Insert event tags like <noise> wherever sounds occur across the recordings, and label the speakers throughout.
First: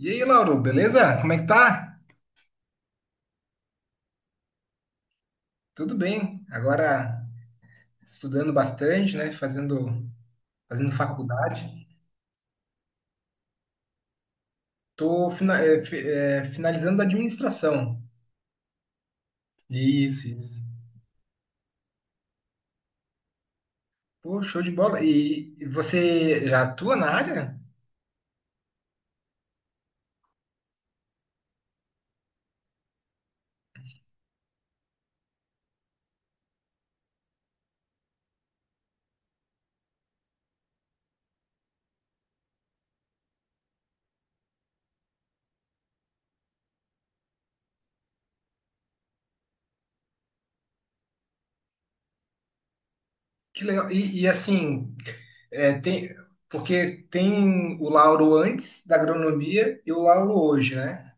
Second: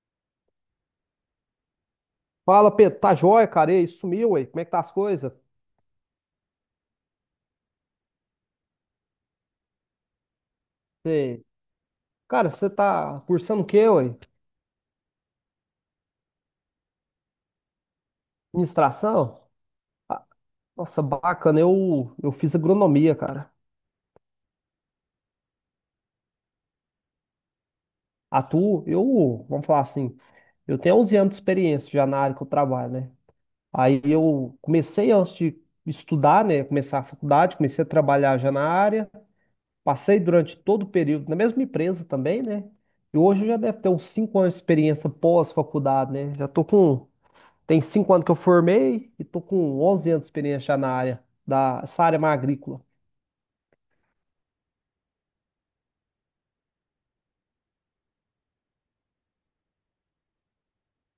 Speaker 1: E aí, Lauro, beleza? Como é que tá?
Speaker 2: Fala, Pedro, tá jóia, cara? E aí, sumiu, ué? Como é que tá as coisas?
Speaker 1: Tudo bem. Agora estudando bastante, né? Fazendo
Speaker 2: Sei.
Speaker 1: faculdade.
Speaker 2: Cara, você tá cursando o quê, ué?
Speaker 1: Tô finalizando a administração.
Speaker 2: Administração? Ah,
Speaker 1: Isso, isso.
Speaker 2: nossa, bacana, eu fiz agronomia, cara.
Speaker 1: Pô, show de bola. E você já atua na área?
Speaker 2: Atuo, eu, vamos falar assim, eu tenho 11 anos de experiência já na área que eu trabalho, né? Aí eu comecei antes de estudar, né? Começar a faculdade, comecei a trabalhar já na área, passei durante todo o período na mesma empresa também, né? E hoje eu já deve ter uns 5 anos de experiência pós-faculdade, né? Já tô com tem 5 anos que eu formei e tô com 11 anos de experiência já na área, da, essa área mais agrícola.
Speaker 1: Que legal. E, assim, eh, tem, porque tem o Lauro antes da agronomia e o Lauro hoje, né?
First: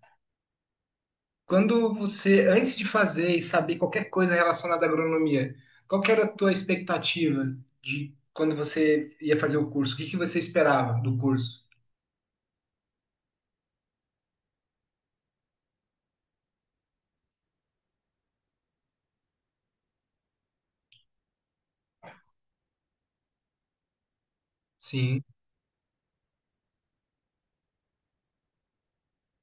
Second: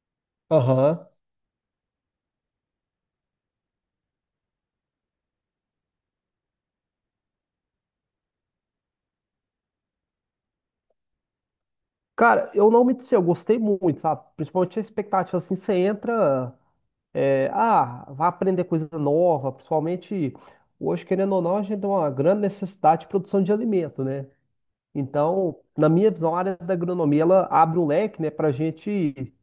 Speaker 2: Aham.
Speaker 1: Quando você, antes de fazer e saber qualquer coisa relacionada à agronomia, qual que era a tua expectativa de quando você ia fazer o curso? O que que você esperava do curso?
Speaker 2: Cara, eu não me sei, eu gostei muito, sabe? Principalmente a expectativa, assim, você entra, é, ah, vai aprender coisa nova, principalmente hoje, querendo ou não, a gente tem uma grande necessidade de produção de alimento, né?
Speaker 1: Sim.
Speaker 2: Então, na minha visão, a área da agronomia, ela abre um leque, né, pra gente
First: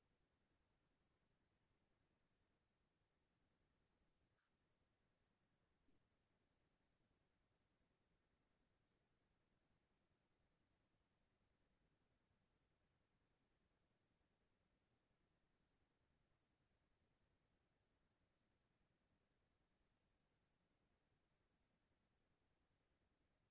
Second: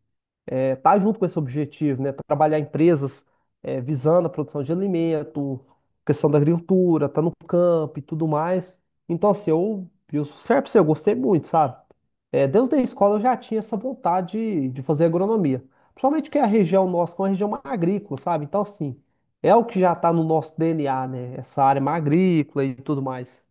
Speaker 2: tá junto com esse objetivo, né? Trabalhar empresas visando a produção de alimento, questão da agricultura, tá no campo e tudo mais. Então, assim, eu sou certo pra você, eu gostei muito, sabe? Desde a escola eu já tinha essa vontade de fazer agronomia. Principalmente que a região nossa é uma região mais agrícola, sabe? Então, assim, é o que já tá no nosso DNA, né? Essa área mais agrícola e tudo mais.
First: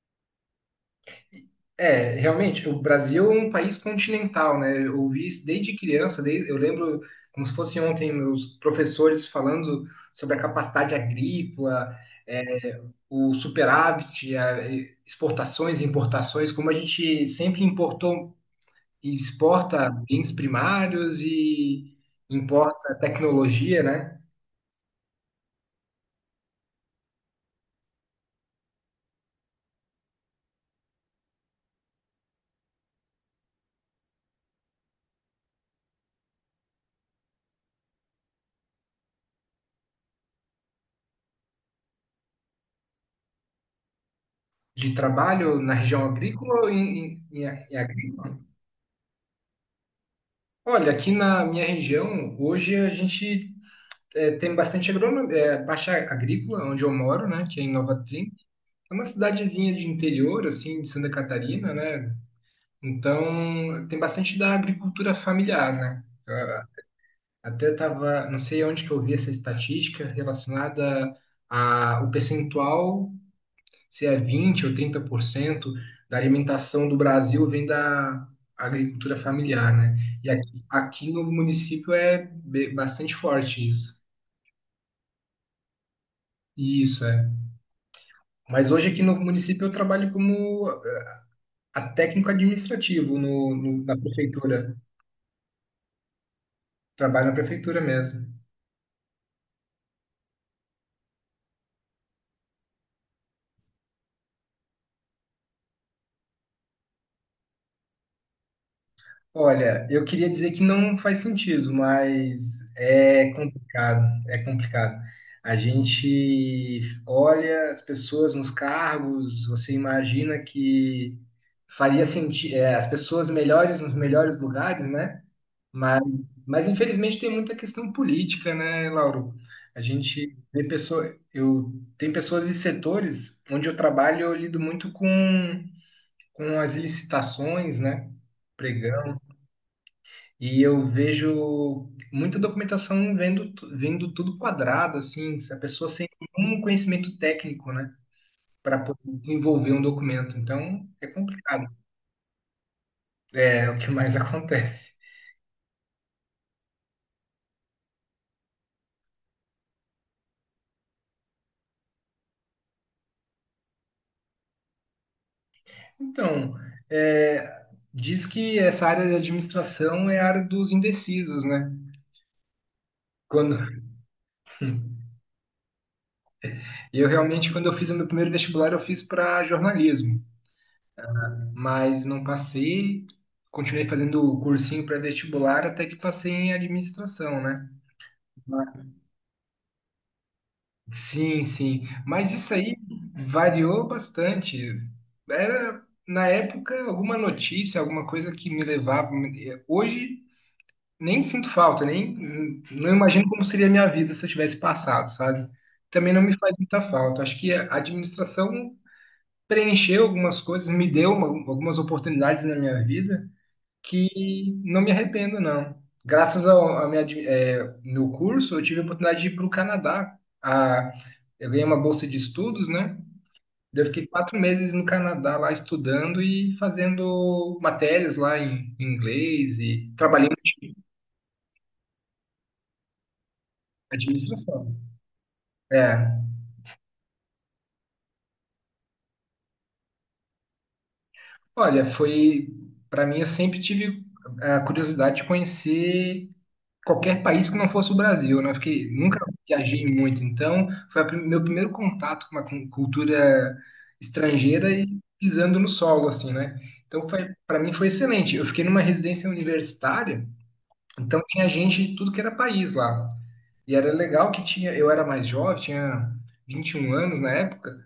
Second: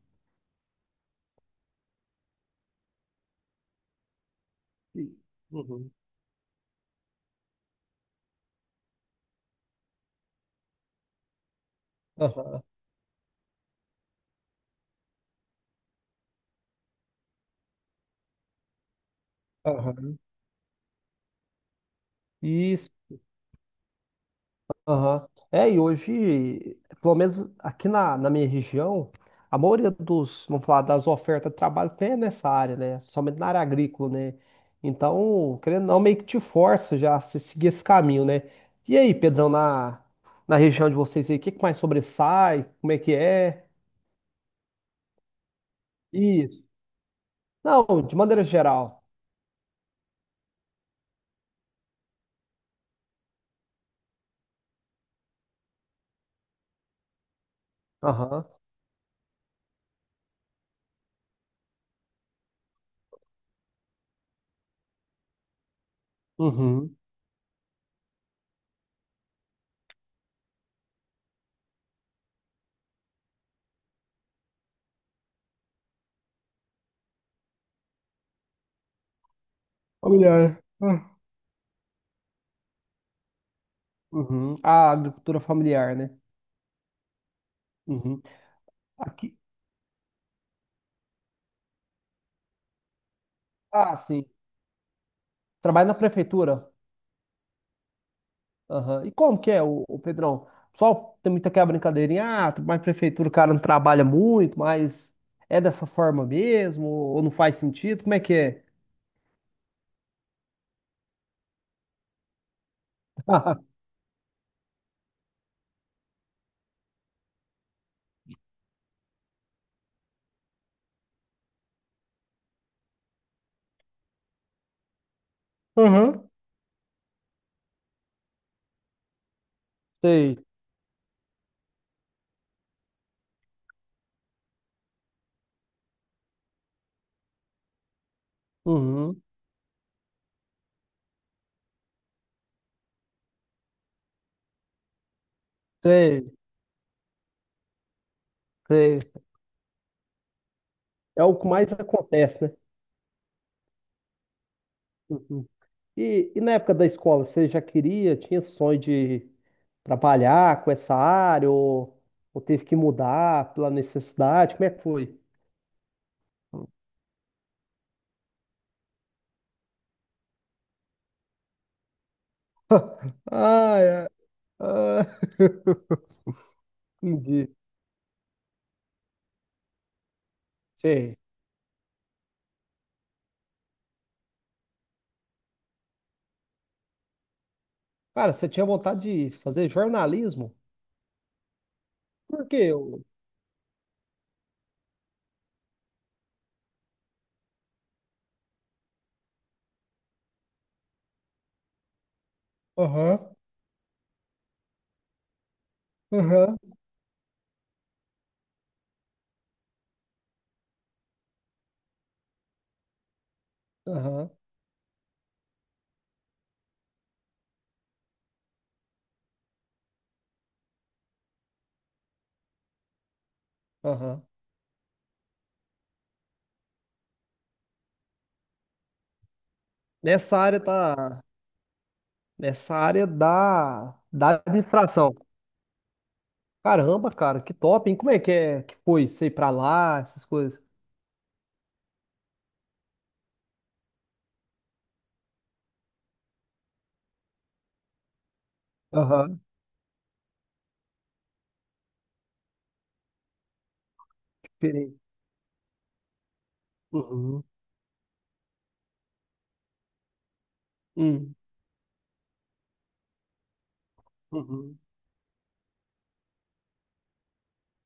Speaker 1: É, realmente, o Brasil é um país continental, né? Eu ouvi isso desde
Speaker 2: Uhum.
Speaker 1: criança, eu lembro como se fosse ontem meus professores falando sobre a capacidade agrícola,
Speaker 2: Aham,
Speaker 1: é, o superávit, exportações e importações, como a gente sempre importou e exporta
Speaker 2: aham.
Speaker 1: bens primários e
Speaker 2: E
Speaker 1: importa tecnologia, né?
Speaker 2: aham. É, e hoje, pelo menos aqui na minha região, a maioria dos, vamos falar, das ofertas de trabalho tem nessa área, né? Somente na área agrícola, né? Então, querendo ou não, meio que te força já a se- seguir esse caminho, né? E aí, Pedrão, na, na região de vocês aí, o que que mais sobressai? Como é que é?
Speaker 1: De trabalho na região agrícola
Speaker 2: Isso.
Speaker 1: ou em
Speaker 2: Não, de
Speaker 1: agrícola?
Speaker 2: maneira geral.
Speaker 1: Olha, aqui na minha região, hoje a gente tem bastante agronomia, baixa agrícola, onde eu moro, né? Que é em Nova Trim.
Speaker 2: Aham.
Speaker 1: É uma cidadezinha de interior, assim, de Santa Catarina, né? Então, tem bastante da agricultura familiar, né?
Speaker 2: Uhum.
Speaker 1: Até tava, não sei onde que eu vi essa estatística relacionada a o percentual, se é 20 ou 30% da alimentação do Brasil vem da agricultura familiar, né? E
Speaker 2: Familiar.
Speaker 1: aqui, aqui
Speaker 2: Ah,
Speaker 1: no município é bastante forte isso.
Speaker 2: uhum. A agricultura familiar, né?
Speaker 1: Isso é.
Speaker 2: Uhum.
Speaker 1: Mas hoje aqui no
Speaker 2: Aqui.
Speaker 1: município eu trabalho como a técnico administrativo na
Speaker 2: Ah, sim.
Speaker 1: prefeitura.
Speaker 2: Trabalho na prefeitura.
Speaker 1: Trabalho na prefeitura mesmo.
Speaker 2: Aham. E como que é, o, Pedrão? O pessoal tem muita aquela brincadeirinha, ah, mas prefeitura o cara não trabalha muito, mas é dessa forma mesmo, ou não faz sentido? Como é que é?
Speaker 1: Olha, eu queria dizer que não faz sentido, mas é
Speaker 2: <laughs>
Speaker 1: complicado, é complicado. A gente olha as pessoas nos cargos, você imagina que faria sentido, as pessoas melhores nos melhores lugares, né? Mas,
Speaker 2: Uhum,
Speaker 1: mas infelizmente tem muita questão política, né, Lauro? A gente
Speaker 2: sei.
Speaker 1: vê pessoa, eu tem pessoas e setores onde eu trabalho, eu lido muito com as licitações, né? Pregão
Speaker 2: Uhum,
Speaker 1: e eu vejo muita documentação vendo tudo quadrado, assim, se a pessoa sem
Speaker 2: sei,
Speaker 1: nenhum conhecimento técnico, né, para
Speaker 2: sei.
Speaker 1: poder desenvolver um documento. Então, é
Speaker 2: É o que
Speaker 1: complicado.
Speaker 2: mais acontece, né?
Speaker 1: É o que mais <laughs> acontece.
Speaker 2: Uhum. E na época da escola, você já queria, tinha sonho de trabalhar com essa área, ou teve que mudar pela necessidade? Como é que foi?
Speaker 1: Então, é, diz que essa área de administração é a área dos indecisos, né?
Speaker 2: <laughs>
Speaker 1: Quando,
Speaker 2: Ah, é. Ah, <laughs>
Speaker 1: eu
Speaker 2: entendi.
Speaker 1: realmente, quando eu fiz o meu primeiro vestibular, eu fiz para jornalismo,
Speaker 2: Sei.
Speaker 1: mas não passei. Continuei fazendo o cursinho pré-vestibular até que passei em administração, né?
Speaker 2: Cara, você tinha vontade de fazer jornalismo?
Speaker 1: Sim, sim. Mas
Speaker 2: Por
Speaker 1: isso
Speaker 2: quê?
Speaker 1: aí
Speaker 2: Eu-
Speaker 1: variou bastante. Era, na época, alguma notícia, alguma coisa que me levava. Hoje, nem sinto falta, nem não
Speaker 2: Aham,
Speaker 1: imagino como seria a minha vida se eu tivesse passado, sabe? Também não me faz
Speaker 2: aham,
Speaker 1: muita falta. Acho que a administração preencheu algumas coisas, me deu algumas oportunidades na minha vida
Speaker 2: aham,
Speaker 1: que não me arrependo, não. Graças ao a minha, admi- é, meu curso, eu tive a oportunidade de ir para o Canadá. Eu ganhei uma bolsa de estudos, né? Daí eu fiquei
Speaker 2: aham.
Speaker 1: 4 meses no Canadá lá estudando e fazendo matérias lá em inglês e trabalhei na
Speaker 2: Nessa área tá, nessa área da, da
Speaker 1: administração.
Speaker 2: administração.
Speaker 1: É,
Speaker 2: Caramba, cara, que top, hein? Como é que foi você ir pra lá, essas coisas?
Speaker 1: Olha, foi para mim eu sempre tive a curiosidade de conhecer qualquer país que não fosse o Brasil, né? Porque nunca
Speaker 2: Aham,
Speaker 1: viajei muito, então foi meu primeiro contato com uma cultura
Speaker 2: que
Speaker 1: estrangeira e
Speaker 2: diferente.
Speaker 1: pisando no solo, assim, né? Então foi
Speaker 2: Uhum,
Speaker 1: para mim foi excelente. Eu fiquei numa residência universitária, então
Speaker 2: uhum,
Speaker 1: tinha gente de tudo que era país lá. E era legal que tinha,
Speaker 2: uhum,
Speaker 1: eu era mais jovem, tinha 21 anos na época,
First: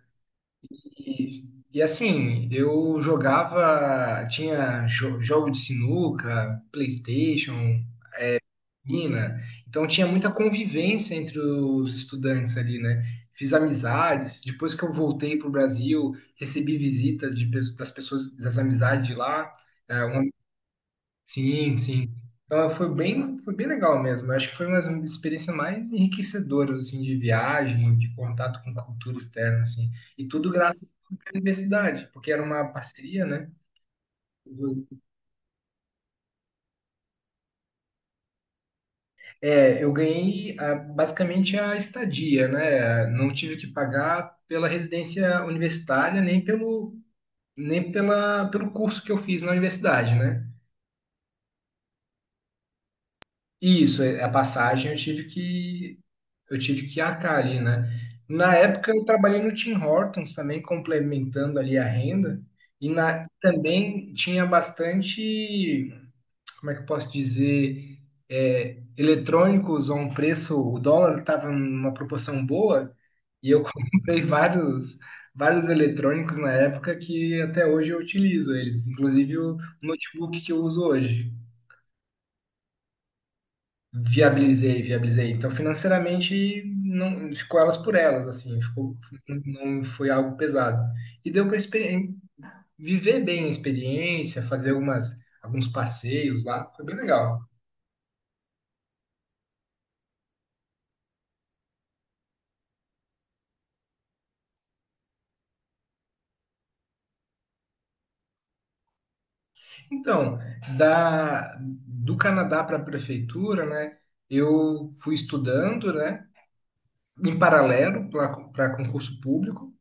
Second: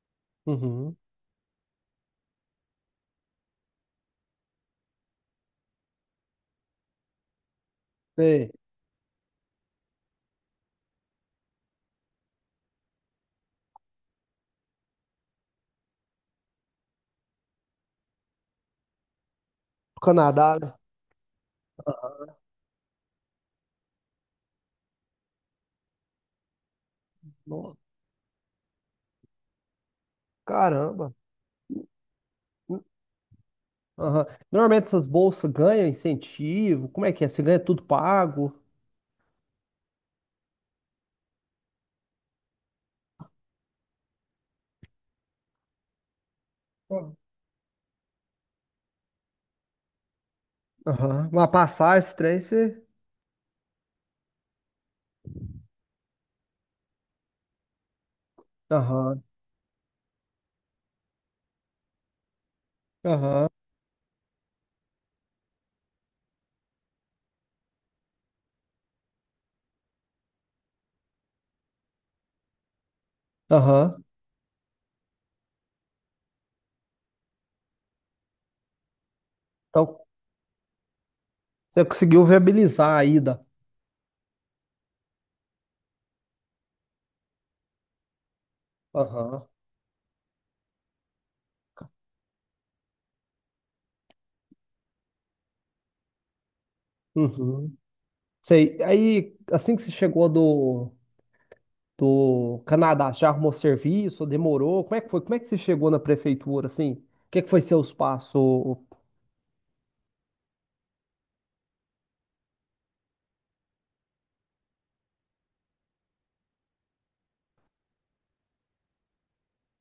Speaker 2: uhum.
Speaker 1: e, e assim, eu jogava, tinha jogo de sinuca, PlayStation,
Speaker 2: Sei.
Speaker 1: Argentina. Então tinha muita convivência entre os estudantes ali, né? Fiz amizades. Depois que eu voltei para o Brasil, recebi visitas das pessoas, das amizades de lá. É, uma-
Speaker 2: Canadá, né?
Speaker 1: Sim, sim. Então, foi bem legal mesmo. Eu acho que foi uma das experiências mais enriquecedoras assim de
Speaker 2: Nossa,
Speaker 1: viagem, de contato com cultura externa, assim. E tudo graças
Speaker 2: caramba.
Speaker 1: à universidade, porque era uma
Speaker 2: Hum,
Speaker 1: parceria, né?
Speaker 2: Aham. Normalmente essas bolsas ganham incentivo. Como é que é? Você ganha tudo pago?
Speaker 1: É, eu ganhei basicamente a estadia, né? Não tive que pagar pela residência universitária, nem pelo, nem pela, pelo curso que eu fiz na universidade, né?
Speaker 2: Aham. Uma passagem, esse trem, você.
Speaker 1: E isso, a passagem eu tive que arcar ali, né? Na época eu
Speaker 2: Aham.
Speaker 1: trabalhei no Tim Hortons também, complementando ali a renda, e
Speaker 2: Aham.
Speaker 1: também tinha bastante. Como é que eu posso dizer, eletrônicos a um preço, o dólar estava numa proporção boa, e eu <laughs>
Speaker 2: Aham.
Speaker 1: comprei vários eletrônicos na época que até hoje eu utilizo eles, inclusive o
Speaker 2: Então,
Speaker 1: notebook que eu uso hoje.
Speaker 2: você conseguiu viabilizar a ida.
Speaker 1: Viabilizei, viabilizei. Então, financeiramente, não ficou elas por elas, assim, ficou,
Speaker 2: Aham.
Speaker 1: não foi algo pesado. E deu para viver bem a experiência, fazer alguns passeios lá, foi bem legal.
Speaker 2: Uhum. Sei. Aí, assim que você chegou do, do Canadá, já arrumou serviço? Demorou? Como é que foi? Como é que você chegou na prefeitura, assim? O que é que foi seus passos? Ô-
Speaker 1: Então, do Canadá para a prefeitura, né? Eu fui estudando, né? Em paralelo para concurso público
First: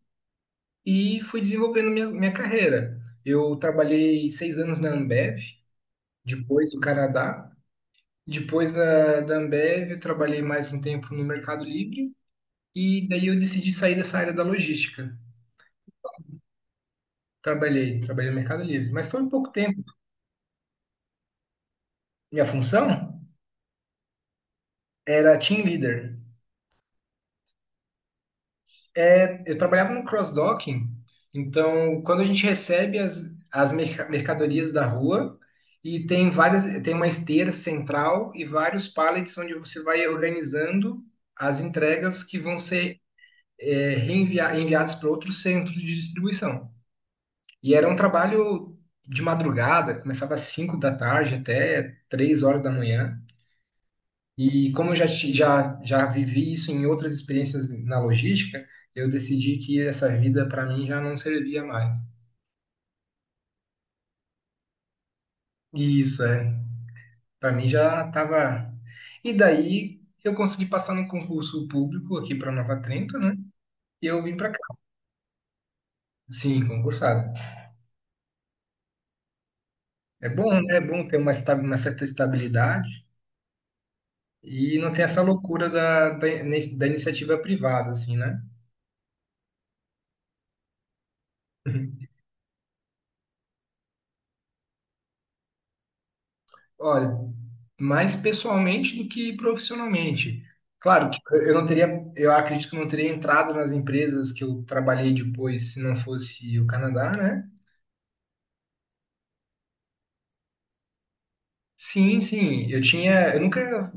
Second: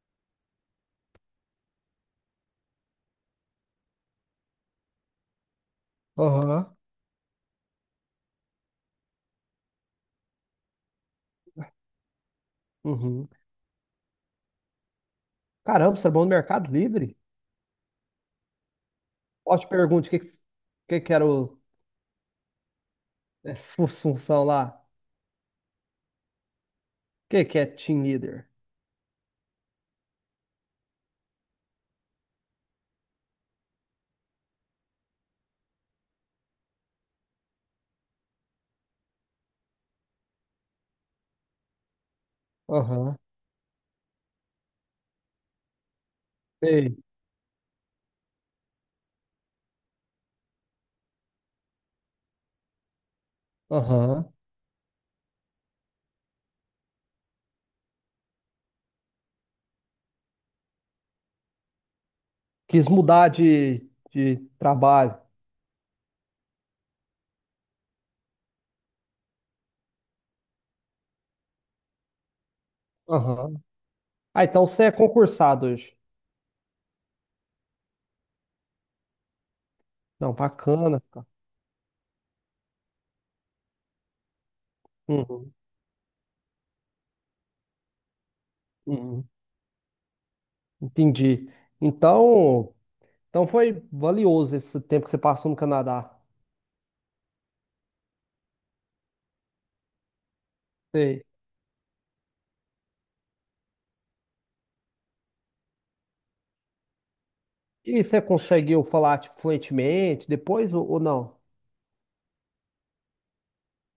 Speaker 1: e fui desenvolvendo minha carreira. Eu trabalhei 6 anos na Ambev,
Speaker 2: ô?
Speaker 1: depois
Speaker 2: Aham.
Speaker 1: do Canadá. Depois da Ambev, eu trabalhei mais um tempo no Mercado Livre e daí
Speaker 2: Uhum.
Speaker 1: eu decidi sair dessa área da logística.
Speaker 2: Caramba, você é bom no Mercado Livre?
Speaker 1: Trabalhei, trabalhei no Mercado Livre, mas foi um pouco
Speaker 2: Ótima
Speaker 1: tempo.
Speaker 2: pergunta. O que que era o,
Speaker 1: Minha função
Speaker 2: é, <laughs> fu- função lá?
Speaker 1: era team leader.
Speaker 2: O que que é team leader?
Speaker 1: Eu trabalhava no cross-docking, então quando a gente recebe as mercadorias da rua e tem uma esteira central e vários pallets onde você vai organizando as entregas que vão ser
Speaker 2: Aham.
Speaker 1: enviadas para outros centros de distribuição.
Speaker 2: Sei.
Speaker 1: E era um trabalho de madrugada, começava às 5 da tarde até 3 horas da manhã.
Speaker 2: Aham.
Speaker 1: E como eu já vivi isso em outras experiências na logística, eu decidi que essa vida para mim já não servia mais.
Speaker 2: Quis mudar de trabalho.
Speaker 1: E isso, é. Para mim já estava. E daí eu consegui passar no concurso público aqui para Nova Trento, né?
Speaker 2: Aham.
Speaker 1: E eu vim
Speaker 2: Ah,
Speaker 1: para
Speaker 2: então
Speaker 1: cá.
Speaker 2: você é concursado hoje.
Speaker 1: Sim, concursado. É
Speaker 2: Não,
Speaker 1: bom, né? É
Speaker 2: bacana,
Speaker 1: bom ter
Speaker 2: cara.
Speaker 1: uma certa estabilidade e não ter essa
Speaker 2: Uhum,
Speaker 1: loucura da iniciativa privada, assim, né?
Speaker 2: uhum. Entendi.
Speaker 1: <laughs>
Speaker 2: Então, então foi valioso esse tempo que você passou no Canadá.
Speaker 1: Olha, mais pessoalmente do que profissionalmente. Claro que
Speaker 2: Sei.
Speaker 1: eu não teria, eu acredito que eu não teria entrado nas empresas que eu trabalhei depois se não fosse o Canadá, né?
Speaker 2: E você conseguiu falar, tipo, fluentemente depois ou não?
Speaker 1: Sim, sim, eu tinha, eu nunca,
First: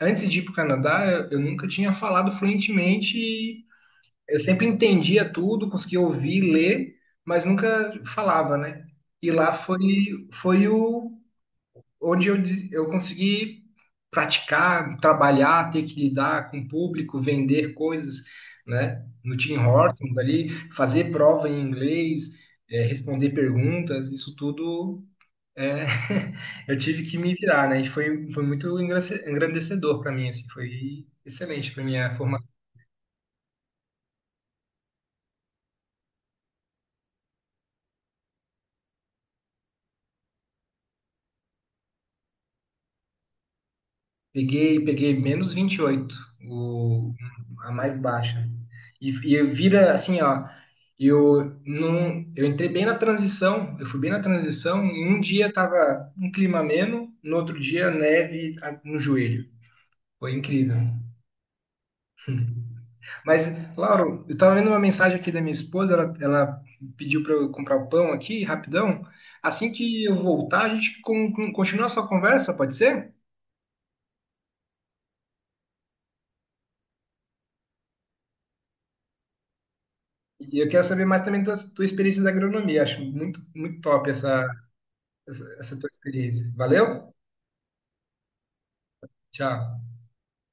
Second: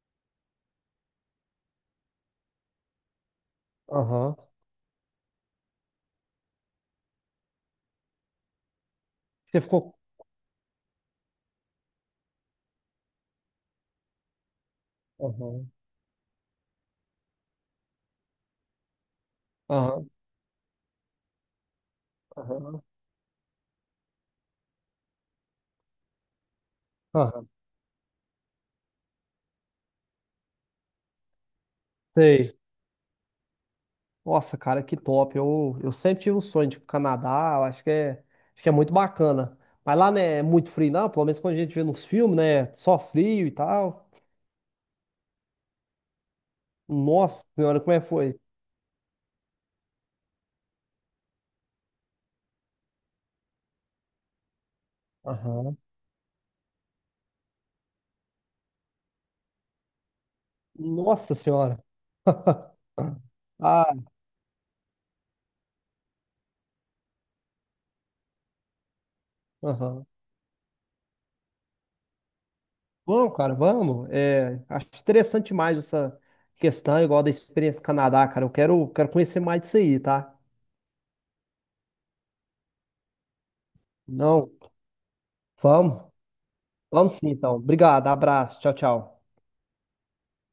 Speaker 1: antes de ir para o Canadá, eu nunca tinha falado fluentemente.
Speaker 2: Aham.
Speaker 1: Eu sempre entendia tudo, conseguia ouvir, ler, mas nunca falava, né? E lá
Speaker 2: Você
Speaker 1: foi,
Speaker 2: ficou.
Speaker 1: foi o onde eu consegui praticar, trabalhar,
Speaker 2: Aham.
Speaker 1: ter que lidar com o público, vender coisas, né? No Tim
Speaker 2: Aham.
Speaker 1: Hortons ali, fazer prova em inglês,
Speaker 2: Aham.
Speaker 1: responder perguntas, isso tudo eh, <laughs> eu tive que me
Speaker 2: Aham.
Speaker 1: virar, né? E foi muito engrandecedor para mim, assim, foi excelente para minha formação.
Speaker 2: Sei. Nossa, cara, que top. Eu sempre tive um sonho de ir pro Canadá. Eu acho que é muito bacana. Mas lá, né, é muito frio, não? Pelo menos quando a gente vê nos filmes, né? Só frio e tal.
Speaker 1: Peguei -28 o,
Speaker 2: Nossa
Speaker 1: a
Speaker 2: senhora, como
Speaker 1: mais
Speaker 2: é que foi?
Speaker 1: baixa. E eu vira assim, ó. Eu não, eu entrei bem na transição, eu fui bem na transição. E um dia
Speaker 2: Aham.
Speaker 1: tava um clima ameno, no outro dia neve no joelho. Foi incrível.
Speaker 2: Nossa senhora. <laughs>
Speaker 1: <laughs> Mas,
Speaker 2: Ah,
Speaker 1: Lauro, eu tava vendo uma mensagem aqui da minha esposa, ela pediu para eu comprar o pão aqui, rapidão. Assim que
Speaker 2: aham.
Speaker 1: eu voltar, a gente continua a sua conversa, pode ser?
Speaker 2: Vamos, cara, vamos. É, acho interessante mais essa questão, igual da experiência do Canadá, cara. Eu quero, quero conhecer mais disso aí, tá?
Speaker 1: E eu quero saber mais também da tua experiência da agronomia. Acho muito, muito top essa,
Speaker 2: Não,
Speaker 1: essa, essa tua
Speaker 2: vamos.
Speaker 1: experiência. Valeu?
Speaker 2: Vamos sim, então. Obrigado, abraço. Tchau, tchau.
Speaker 1: Tchau.